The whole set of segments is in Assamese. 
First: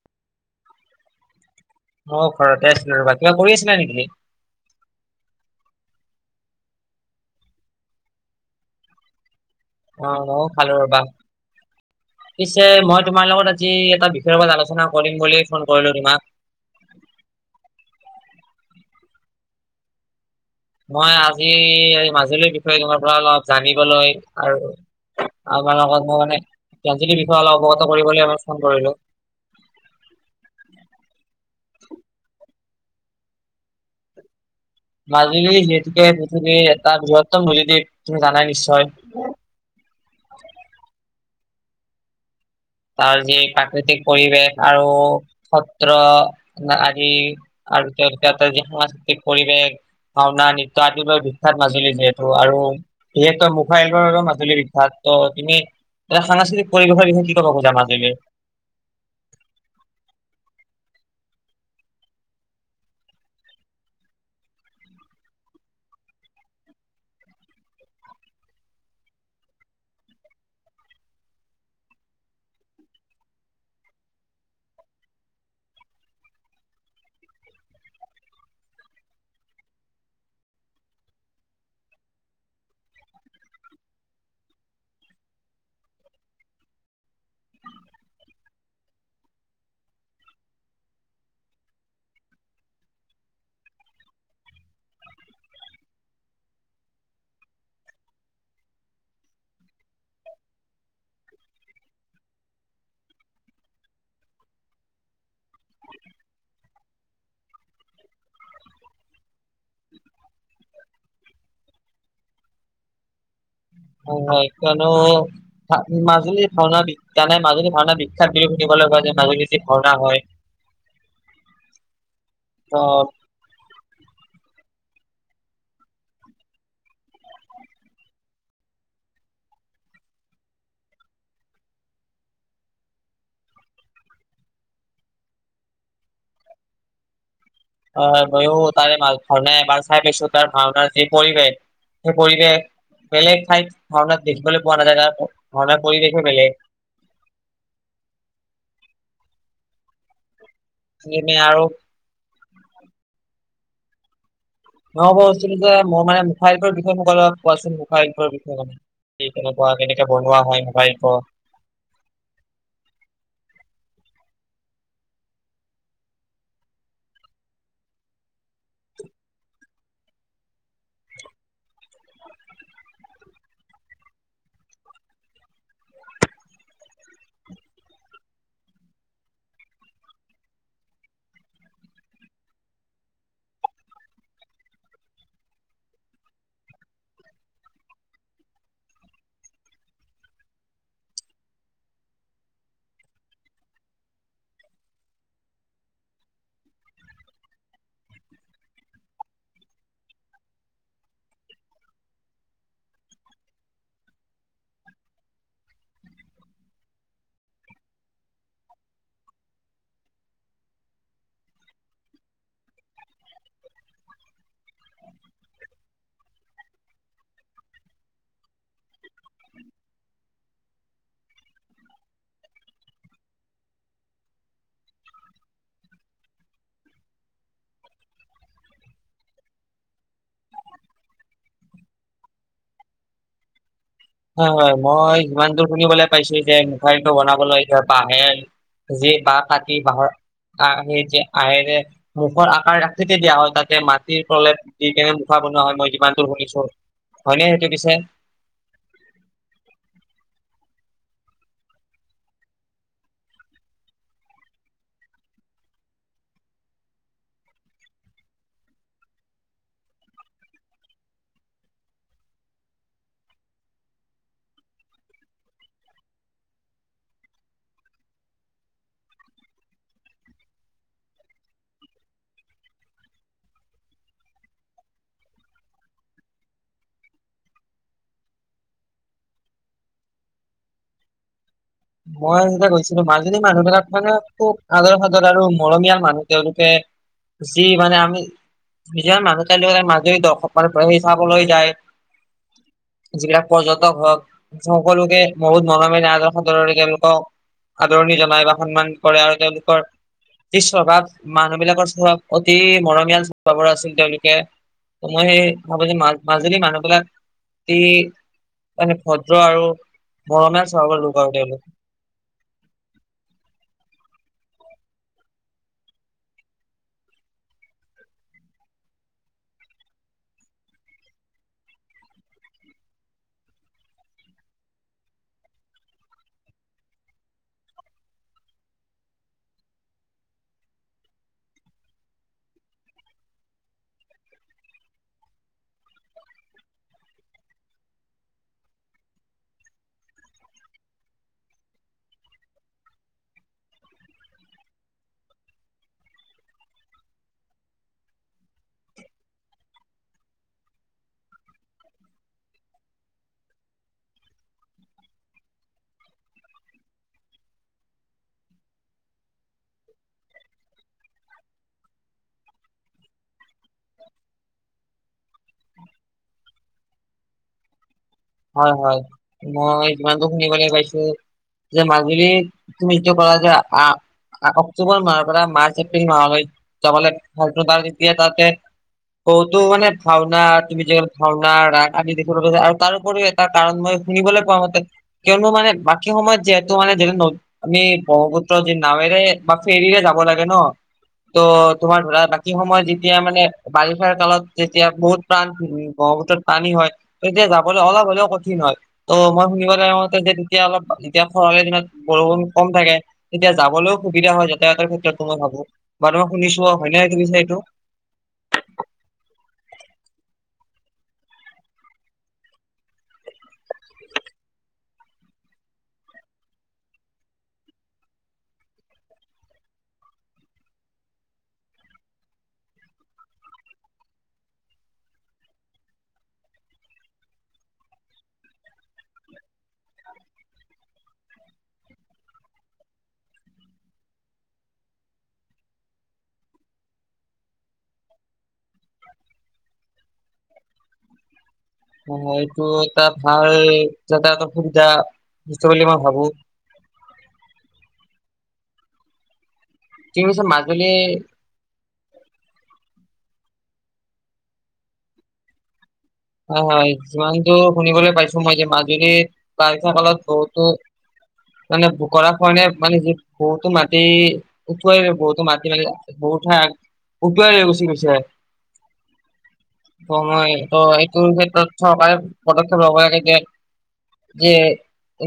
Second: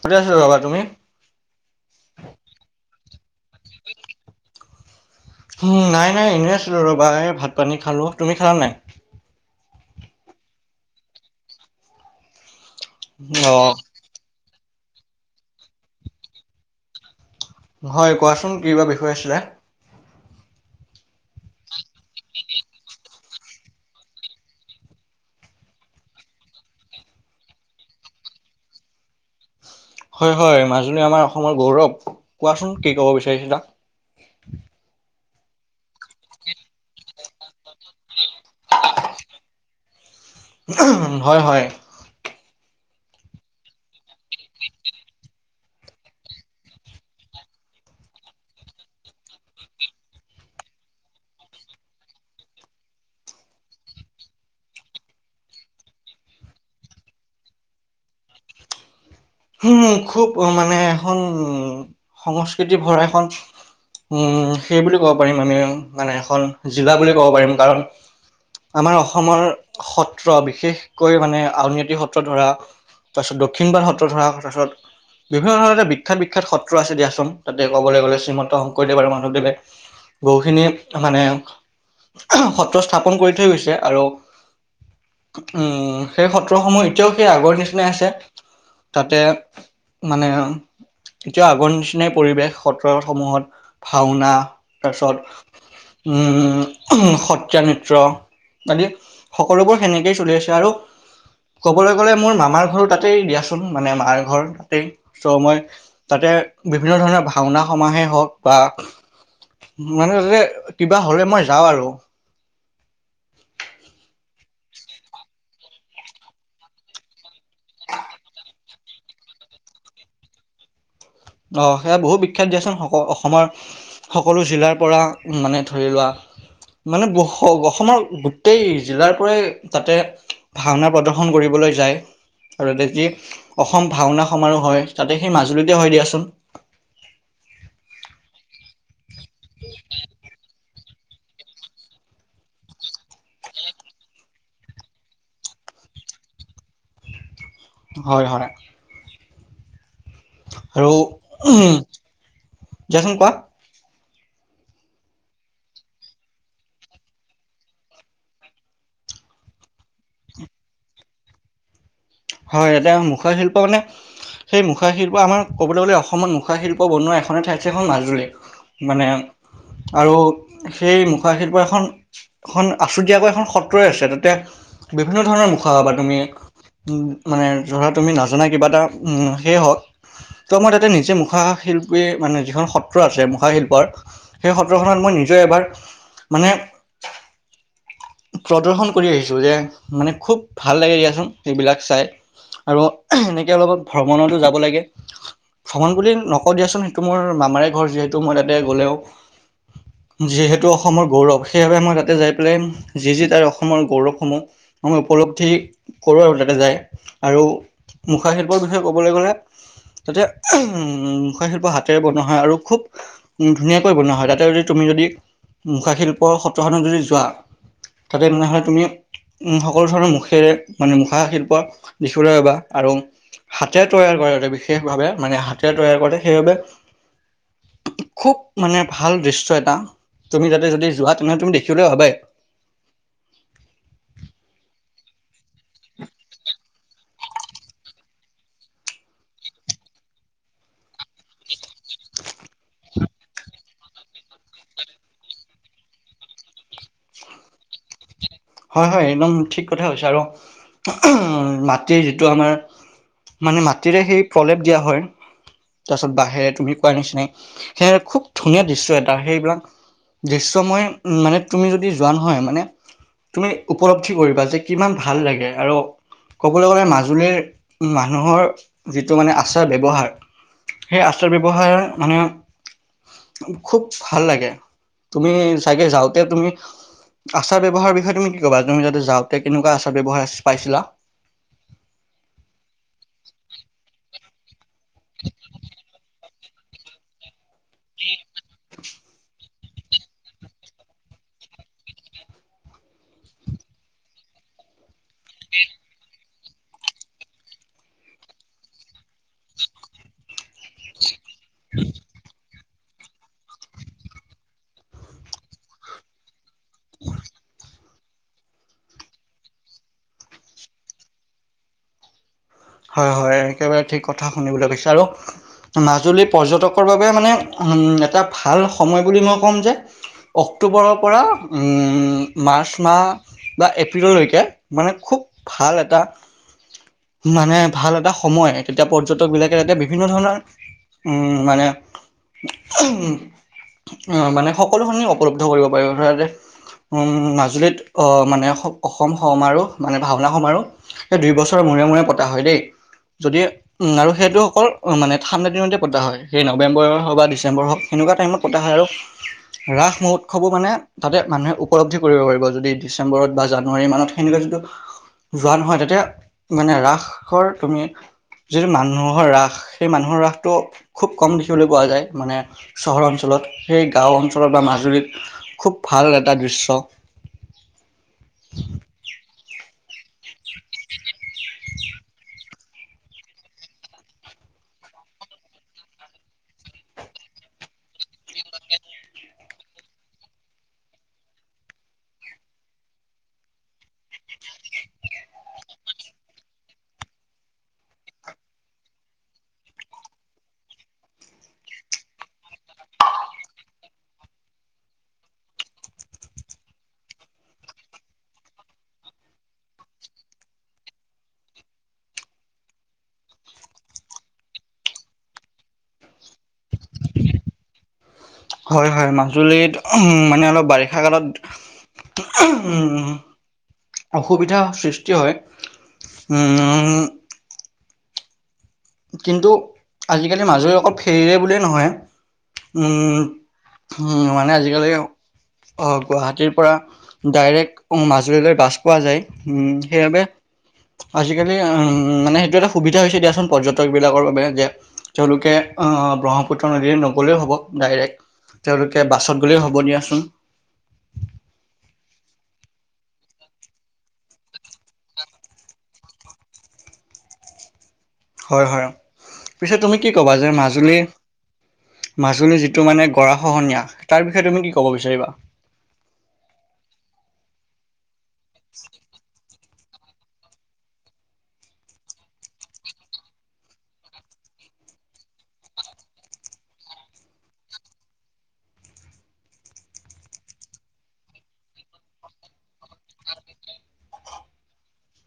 সুধি আছো যাবা তুমি! [inaudible] অ' ঘৰতে আছিলে ৰব কিবা কৰি আছিলা নেকি! নাই- নাই এনেই আছিলোঁ ৰ'বা এই ভাত পানী খালোঁ তুমি খালা নাই। অ' ময়ো খালো ৰবা পিছে মই তোমাৰ লগত আজি অ' এটা বি। লগত আলোচনা কৰিম বিয়ে ফোন কৰিলো তোমাক। হয় কোৱাচোন কি বা বিষয় আছিলে। মই আজি এই মাজুলীৰ বিষয়ে তোমাৰ পৰা অলপ জানিবলৈ আৰু আমাৰ লগত মই মানে বিষয়ে অৱগত কৰিবলৈ ফোন কৰিলো। হয় হয় মাজুলী আমাৰ অসমৰ গৌৰৱ। কোৱাচোন কি ক'ব বিচাৰিছিলা? মাজুলী যিহেতুকে পৃথিৱীৰ এটা বৃহত্তম নদীদ্বীপ তুমি জানাই নিশ্চয়? হয় হয়। তাৰ যি প্ৰাকৃতিক পৰিৱেশ আৰু সত্ৰ আজি আৰু [unintelligible] সংস্কৃতি পৰিৱেশ। ভাওঁনা নৃত্যৰ আদি বিখ্যাত মাজুলী যিহেতু আৰু যিহেতু মুখাইলৰ আৰু মাজুলী বিখ্যাত ত তুমি এতিয়া সাংস্কৃতিক পৰিৱেশৰ বিষয়ে কি ক'ব খোজা মাজুলীৰ? উম খুব মানে এখন সংস্কৃতি ভৰা এখন উম সেই বুলি ক'ব পাৰিম আমি মানে এখন জিলা বুলি ক'ব পাৰিম কাৰণ আমাৰ অসমৰ সত্ৰ বিশেষকৈ মানে আউনীআটী সত্ৰ ধৰা তাৰপাছত দক্ষিণবাৰ সত্ৰ ধৰ তাৰপাছত বিভিন্ন ধৰণৰ এটা বিখ্যাত বিখ্যাত সত্ৰ আছে দিয়াচোন তাতে ক'বলৈ গ'লে শ্ৰীমন্ত শংকৰদেৱ আৰু মাধৱদেৱে বহুখিনি মানে সত্ৰ স্থাপন কৰি থৈ গৈছে আৰু উম সেই সত্ৰসমূহ এতিয়াও সেই আগৰ নিচিনাই আছে। তাতে মানে এতিয়াও আগৰ নিচিনাই পৰিৱেশ সত্ৰ সমূহত ভাওঁনা তাৰপিছত উম, সত্ৰীয়া নৃত্য। আদি সকলোবোৰ সেনেকেই চলি আছে আৰু ক'বলৈ গ'লে মোৰ মামাৰ ঘৰো তাতেই দিয়াচোন মানে মাৰ ঘৰ তাতেই চ' মই তাতে বিভিন্ন ধৰণৰ ভাওঁনা সমাহেই হওঁক বা মানে তাতে কিবা হ'লে মই যাওঁ আৰু। হয় কিয়নো মাজুলী ভাওঁনা বিখ্যাত মাজুলী ভাওঁনা বিখ্যাত বুলি দেখিবলৈ পোৱা যে নাগজতিক ভাওঁনা হয়। অ' সেয়া বহু বিখ্যাত দিয়াচোন ত সকল অসমৰ সকলো জিলাৰ পৰা মানে ধৰি লোৱা মানে অস অসমৰ গোটেই জিলাৰ পৰাই তাতে ভাওঁনা প্ৰদৰ্শন কৰিবলৈ যায়। আৰু তাতে যি অসম ভাওঁনা সমাৰোহ হয়, তাতে সেই মাজুলীতে হয় দিয়াচোন। [unintelligible] অ' মইয়ো তাৰে এবাৰ ভাওঁনা এবাৰ চাই পাইছো তাৰ ভাওঁনাৰ যি পৰিৱেশ সেই পৰিৱেশ বেলেগ ঠাইত ভাওঁনাত দেখিবলৈ পোৱা নাযায়, তাত ভাওঁনাৰ পৰিৱেশে বেলেগ। হয়, হয়। আৰু তুমি আৰু দিৱাচোন কোৱা। মই কৈছিলো যে মোৰ মানে মুখাশিল্পৰ বিষয়ে মোক অলপ কোৱাচোন মুখাশিল্পৰ বিষয়ে কি কেনেকুৱা, কেনেকে বনোৱা হয় মুখাশিল্প। হয় এতিয়া মুখাৰ শিল্প মানে সেই মুখাশিল্প আমাৰ ক'বলৈ গ'লে অসমত মুখাশিল্প বনোৱা এখনেই ঠাইত আছে সেইখন মাজুলী। মানে আৰু সেই মুখাশিল্পৰ এখন এখন আছুতীয়াকৈ এখন সত্ৰই আছে। তাতে বিভিন্ন ধৰণৰ মুখা পাবা তুমি। উম, মানে ধৰা তুমি নাজানা কিবা এটা উম, সে সত্ৰ ত মই তাতে নিজে মুখাশিল্পী মানে যিখন সত্ৰ আছে মুখাশিল্পৰ সেই সত্ৰখনত মই নিজে এবাৰ মানে প্ৰদৰ্শন কৰি আহিছো যে মানে খুব ভাল লাগে দিয়াচোন সেইবিলাক চাই। আৰু এনেকে অলপত ভ্ৰমণটো যাব লাগে। ভ্ৰমণ বুলি নকওঁ দিয়াচোন। সেইটো মোৰ মামাৰে ঘৰ যিহেতু মই তাতে গ'লেও যিহেতু অসমৰ গৌৰৱ সেইবাবে মই তাতে যাই পেলাই যি যি তাই অসমৰ গৌৰৱসমূহ আমি উপলব্ধি কৰোঁ আৰু তাতে যায় আৰু মুখাশিল্পৰ বিষয়ে ক'বলৈ গ'লে তাতে উম, মুখাশিল্প হাতেৰে বনোৱা হয় আৰু খুব উম, ধুনীয়াকৈ বনোৱা হয়, তাতে যদি তুমি যদি মুখাশিল্পৰ সত্ৰখনত যদি যোৱা তাতে [unintelligible] [unintelligible] তুমি উম, সকলো ধৰণৰ মুখেৰে মানে মুখা শিল্প দেখিবলৈ পাবা আৰু হাতে তৈয়াৰ কৰে বিশেষভাৱে মানে হাতে তৈয়াৰ কৰে সেইবাবে খুব মানে ভাল দৃশ্য এটা। তুমি যাতে যদি যোৱা তেনে হ'লে তুমি দেখিবলৈ পাবাই। হয়, হয়। মই যিমান দূৰ শুনিবলৈ পাইছোঁ যে মুখাশিল্পৰ বনাবলৈ এতিয়া আহে। যি বাঁহ কাটি বাঁহৰ আহেৰে মুখৰ আকাৰ আকৃতি দিয়া হ'ল [unintelligible] মাটিৰ তলত দি কেনে মুখা বনোৱা হয় মই যিমান দূৰ শুনিছোঁ হয়নে সেইটো পিছে হয়, হয়। একদম ঠিক কথা হৈছে আৰু উম মাটিৰ যিটো আমাৰ মানে মাটিৰে সেই ফলেপ দিয়া হয়। তাৰপিছত বাঁহেৰে তুমি কোৱাৰ নিচিনাই [unintelligible] খুব ধুনীয়া দৃশ্য এটা সেইবিলাক দৃশ্যময় মানে তুমি যদি যোৱা নহয় মানে তুমি উপলব্ধি কৰিবা যে কিমান ভাল লাগে আৰু ক'বলৈ গ'লে মাজুলীৰ মানুহৰ যিটো মানে আচাৰ ব্যৱহাৰ সেই আচাৰ ব্যৱহাৰ মানে খুব ভাল লাগে তুমি চাগে যাওঁতে তুমি আচাৰ ব্যৱহাৰৰ বিষয়ে তুমি কি ক'বা তুমি যতে যাওঁতে কেনেকুৱা আচাৰ ব্যৱহাৰ পাইছিলা? মই যেতিয়া গৈছিলো মাজুলী মানুহ বিলাক মানে খুব আদৰ সাদৰ আৰু মৰমীয়াল মানুহ। তেওঁলোকে যি মানে আমি নিজাৰ মানুহ। [unintelligible] মাজী [unintelligible] চাবলৈ যায়। যিবিলাক [unintelligible] সদৰৰে তেওঁলোকক আদৰণি জনায় বা সন্মান কৰে আৰু তেওঁলোকৰ শ স্বভাৱ মানুহ বিলাকৰ [unintelligible] অতি মৰমীয়াল স্বভাৱৰ আছিল তেওঁলোকে ত মই [unintelligible] মাজুলী মানুহ বিলাক অতি মানে ভদ্ৰ আৰু মৰমীয়াল স্বভাৱৰ [unintelligible] [unintelligible] হয়, হয়। একেবাৰে ঠিক কথা শুনিবলৈ বিচাৰো। মাজুলীৰ পৰ্যটকৰ বাবে মানে উম, এটা ভাল সময় বুলি মই ক'ম যে অক্টোবৰৰ পৰা উম, মাৰ্চ মাহ। বা এপ্ৰিললৈকে মানে খুব ভাল এটা মানে ভাল এটা সময় তেতিয়া পৰ্যটক বিলাকে তেতিয়া বিভিন্ন ধৰণৰ উম মানে উম, অ' মানে সকলোখিনি উপলব্ধ কৰিব পাৰিবা ধৰা যে উম, মাজুলীত অ মানে অসম সমাৰোহ মানে ভাওনা সমাৰোহ। এই দুই বছৰৰ মূৰে মূৰে পতা হয় দেই যদি উম আৰু সেইটো অকল মানে ঠাণ্ডা দিনতে পতা হয় সেই নৱেম্বৰ হওক বা ডিচেম্বৰ হওক এনেকুৱা টাইমত পতা হয় আৰু ৰাস মহোৎসৱো মানে তাতে মানুহে উপলব্ধি কৰিব পাৰিব যদি ডিচেম্বৰত বা জানুৱাৰী মানত সেনেকুৱা যিটো যোৱা নহয় তাতে মানে ৰাসৰ তুমি যিটো মানুহৰ ৰাস সেই মানুহৰ ৰাসটো খুব কম দেখিবলৈ পোৱা যায় মানে- চহৰ অঞ্চলত, এই গাঁও অঞ্চলত বা মাজুলীত খুব ভাল এটা দৃশ্য। [inaudible] হয়, হয়। মই যিমান দিন শুনিবলৈ পাইছো যে মাজুলী- তুমিটো কিয় কলা যে আ- মাহৰ মাৰ্চ, এপ্ৰিল মাহলৈ যাব ভাল বা তেতিয়া তাতে- বহুতো মানে ভাওনা তুমি যেনে ভাওনা, ৰাস আদি দেখিব পাবা আৰু তাৰো- পৰি এটা কাৰণ মই শুনিবলৈ পোৱা মতে কিয়নো মানে বাকী সময়ত যিহেতু মানে - আমি ব্ৰহ্মপুত্ৰ যি নাওঁৱেৰে বা ফেৰীৰে যাব লাগে ন। ত' তোমাৰ ধৰা বাকী সময়ত যেতিয়া মানে- বাৰিষাৰ কালত যেতিয়া বহুত প্ৰাণ ব্ৰহ্মপুত্ৰত পানী হয়, তেতিয়া যাব- লে অলপ হ'লেও কঠিন হয়। অঁ, মই শুনিবলৈ আহতে যে তেতিয়া অলপ যেতিয়া খৰালি দিনত বৰষুণ কম থাকে। তেতিয়া যাবলৈও সুবিধা হয় যাতায়াতৰ ক্ষেত্ৰতো মই ভাবো বা মই শুনিছো হয় ন এইটো নিচিনা এইটো। হয়, হয় মাজুলীত মানে অলপ বাৰিষা কালত- উম, অসুবিধাৰ সৃষ্টি হয়। উম। কিন্তু আজিকালি মাজুলী কেৱল ফেৰীৰে বুলিয়ে নহয়- উম, উম মানে আজিকালি আহ গুৱাহাটীৰ পৰা- ডাইৰেক্ট মাজুলীলৈ যায় বাছ পোৱা যায়। উম, সেইবাবে- আজিকালি উম মানে সেইটো এটা সুবিধা হৈছে দিয়াচোন পৰ্য- টক বিলাকৰ বাবে যে তেওঁলোকে আহ ব্ৰহ্মপুত্ৰ নদী নগ'লে হব, ডাইৰেক্ট- তেওঁলোকে বাছত গ'লেইও হ'ব দিয়াচোন। অঁ, এইটো এটা ভাল যাতায়াতৰ সুবিধা হৈছে বুলি মই ভাবোঁ। হয়, হয়, পিছে তুমি কি ক'বা যে মাজুলী- মাজুলী যিটো মানে গৰা খহনীয়া তাৰ বিষয়ে তুমি কি ক'ব বিচাৰিবা? হয়, যিমানটো শুনিবলৈ পাইছো মই যে মাজুলীৰ বাৰিষা কালত বহুতো- মানে বো গৰাখহনীয়া কাৰণে মানে যি বহুতো মাটি- উটুৱাই বহুতো মাটি, বহু ঠাই উঠুৱাই লৈ গুছি গৈছে। হয়, এইটোৰ ক্ষেত্ৰত চৰকাৰে পদক্ষেপ ল'ব লাগে। এতিয়া- যে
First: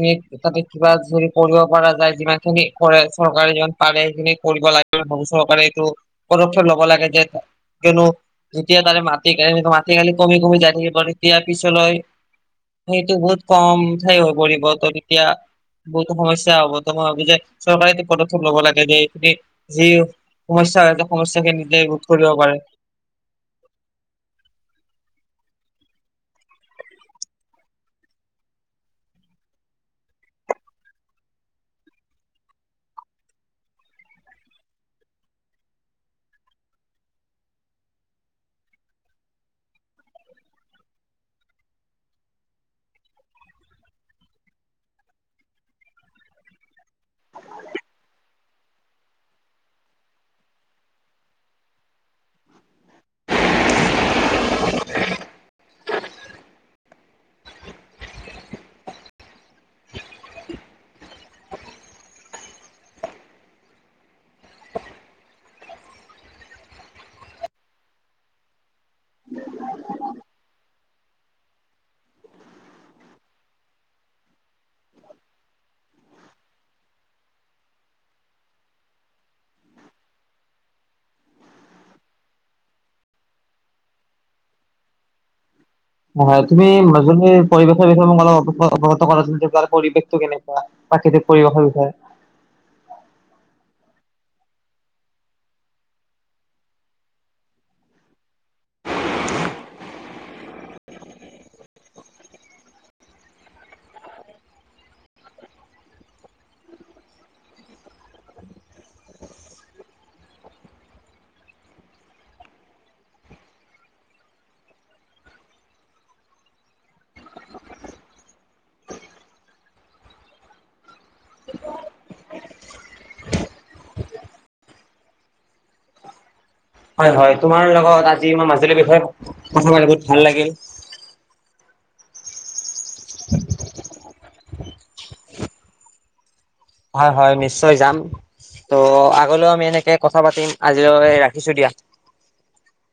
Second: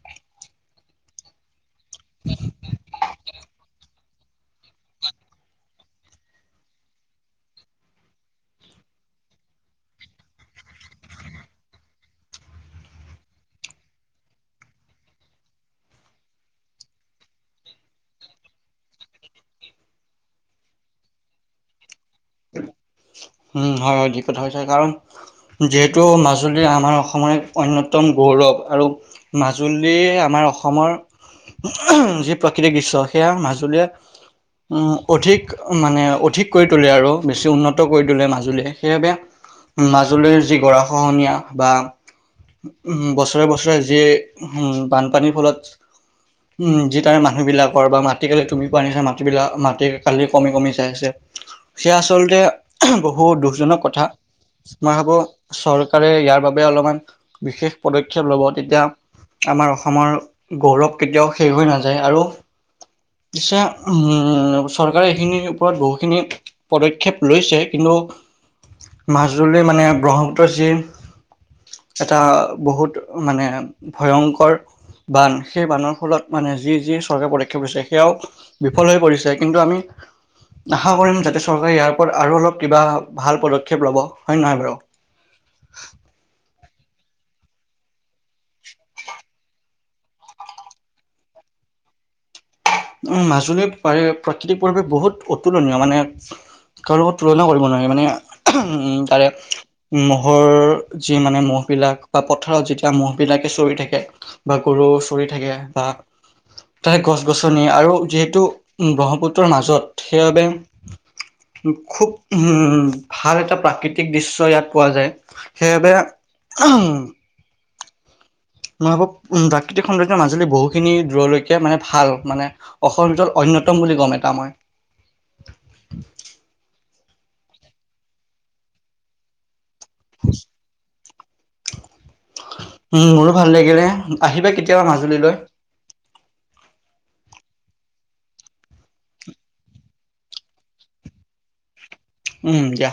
এ এই তাতে কিবা যে- কৰিব পৰা যায় যিমান খিনি কৰে চৰকাৰী যিমান পাৰে সেইখিনি- কৰিব লাগে ভাবো। চৰকাৰে এইটো পদক্ষেপ লব লাগে যে- কিয়নো যেতিয়া তাৰে মাটি কালি, মাটি কালি কমি কমি যাই থাকিব তেতিয়া পিছলৈ- সেইটো বহুত কম ঠাই হৈ পৰিব ত তেতিয়া। বহুতো সমস্যা সমাধান হ'ব চৰকাৰে এই পদক্ষেপ লব যে এইখিনি যি- সমস্যা হয়, সমস্যা কেনকে নিজে ৰোধ কৰিব পাৰে? উম, হয়, হয়, ঠিক কথা কৈছা। কাৰণ- যিহেতু মাজুলী আমাৰ অসমৰ এক অন্যতম গৌৰৱ আৰু- মাজুলী আমাৰ অসমৰ- যি প্ৰাকৃতিক দৃশ্য সেয়া মাজুলী- উম, অধিক মানে অধিক কৰি তোলে আৰু বেছি উন্নত- ত কৰি তোলে মাজুলীয়ে। সেইবাবে মাজুলীৰ যি গৰা খহনীয়া বা- উম, বছৰে বছৰে যি উম, বানপানীৰ ফলত- উম, যি তাৰে মানুহবিলাকৰ বা মাটি কালি তুমি কোৱা নিচিনা মাটিবিলাক মাটি কালি কমি কমি যায় আছে। সেয়া আচলতে বহুত দুখজনক কথা। মই ভাবো চৰকাৰে ইয়াৰ বাবে অলপমান বিশেষ পদক্ষেপ ল'ব। তেতিয়া আমাৰ অসমৰ গৌৰৱ কেতিয়াও শেষ হৈ নাযায়। আৰু পিছে চৰকাৰে এইখিনিৰ ওপৰত বহুখিনি পদক্ষেপ লৈছে। কিন্তু মাজুলি মানে ব্ৰহ্মপুত্ৰৰ যি এটা বহুত মানে ভয়ংকৰ বান, সেই বানৰ ফলত মানে যি যি চৰকাৰে পদক্ষেপ লৈছে সেয়াও বিফল হৈ পৰিছে, কিন্তু আমি আশা কৰিম যাতে চৰকাৰে ইয়াৰ ওপৰত আৰু অলপ কিবা ভাল পদক্ষেপ ল'ব হয় নহয় বাৰু? হয়, হয় তুমি মাজুলি পৰিবেশৰ বিষয়ে মোক অলপ অৱগত কৰা যদি পাৰা পৰিৱেশ টো কেনেকুৱা প্ৰাকৃতিক পৰিৱেশৰ বিষয়ে? মাজুলীৰ প্ৰাকৃতিক পৰিৱেশ বহুত অতুলনীয় মানে। কাৰো লগত তুলনা কৰিব নোৱাৰি, মানে উম তাৰে মহৰ যি মানে মহবিলাক বা পথাৰত যেতিয়া মহ বিলাকে চৰি থাকে। বা গৰু চৰি থাকে বা তাৰ গছ গছ নি আৰু যিহেতু ব্ৰহ্মপুত্ৰৰ মাজত সেইবাবে খুব উম ভাল এটা প্ৰাকৃতিক দৃশ্য ইয়াত পোৱা যায়। সেইাবে উ মই ভাবো প্ৰাকৃতিক সৌন্দৰ্যৰ মাজুলী বহুখিনি দূৰলৈকে মানে ভাল। মানে অসমৰ ভিতৰত অন্যতম বুলি ক'ম এটা মই। হয়, হয়। তোমাৰ লগত আজি মই মাজুলীৰ বিষয়ে কথা পাতি বহুত ভাল লাগিল। উ মোৰো ভাল লাগিলে, আহিবা কেতিয়াবা মাজুলীলৈ। হয়, হয় নিশ্চয় যাম। ত' আগলৈও আমি এনেকে কথা পাতিম আজিলৈ ৰাখিছো দিয়া। উম দিয়া।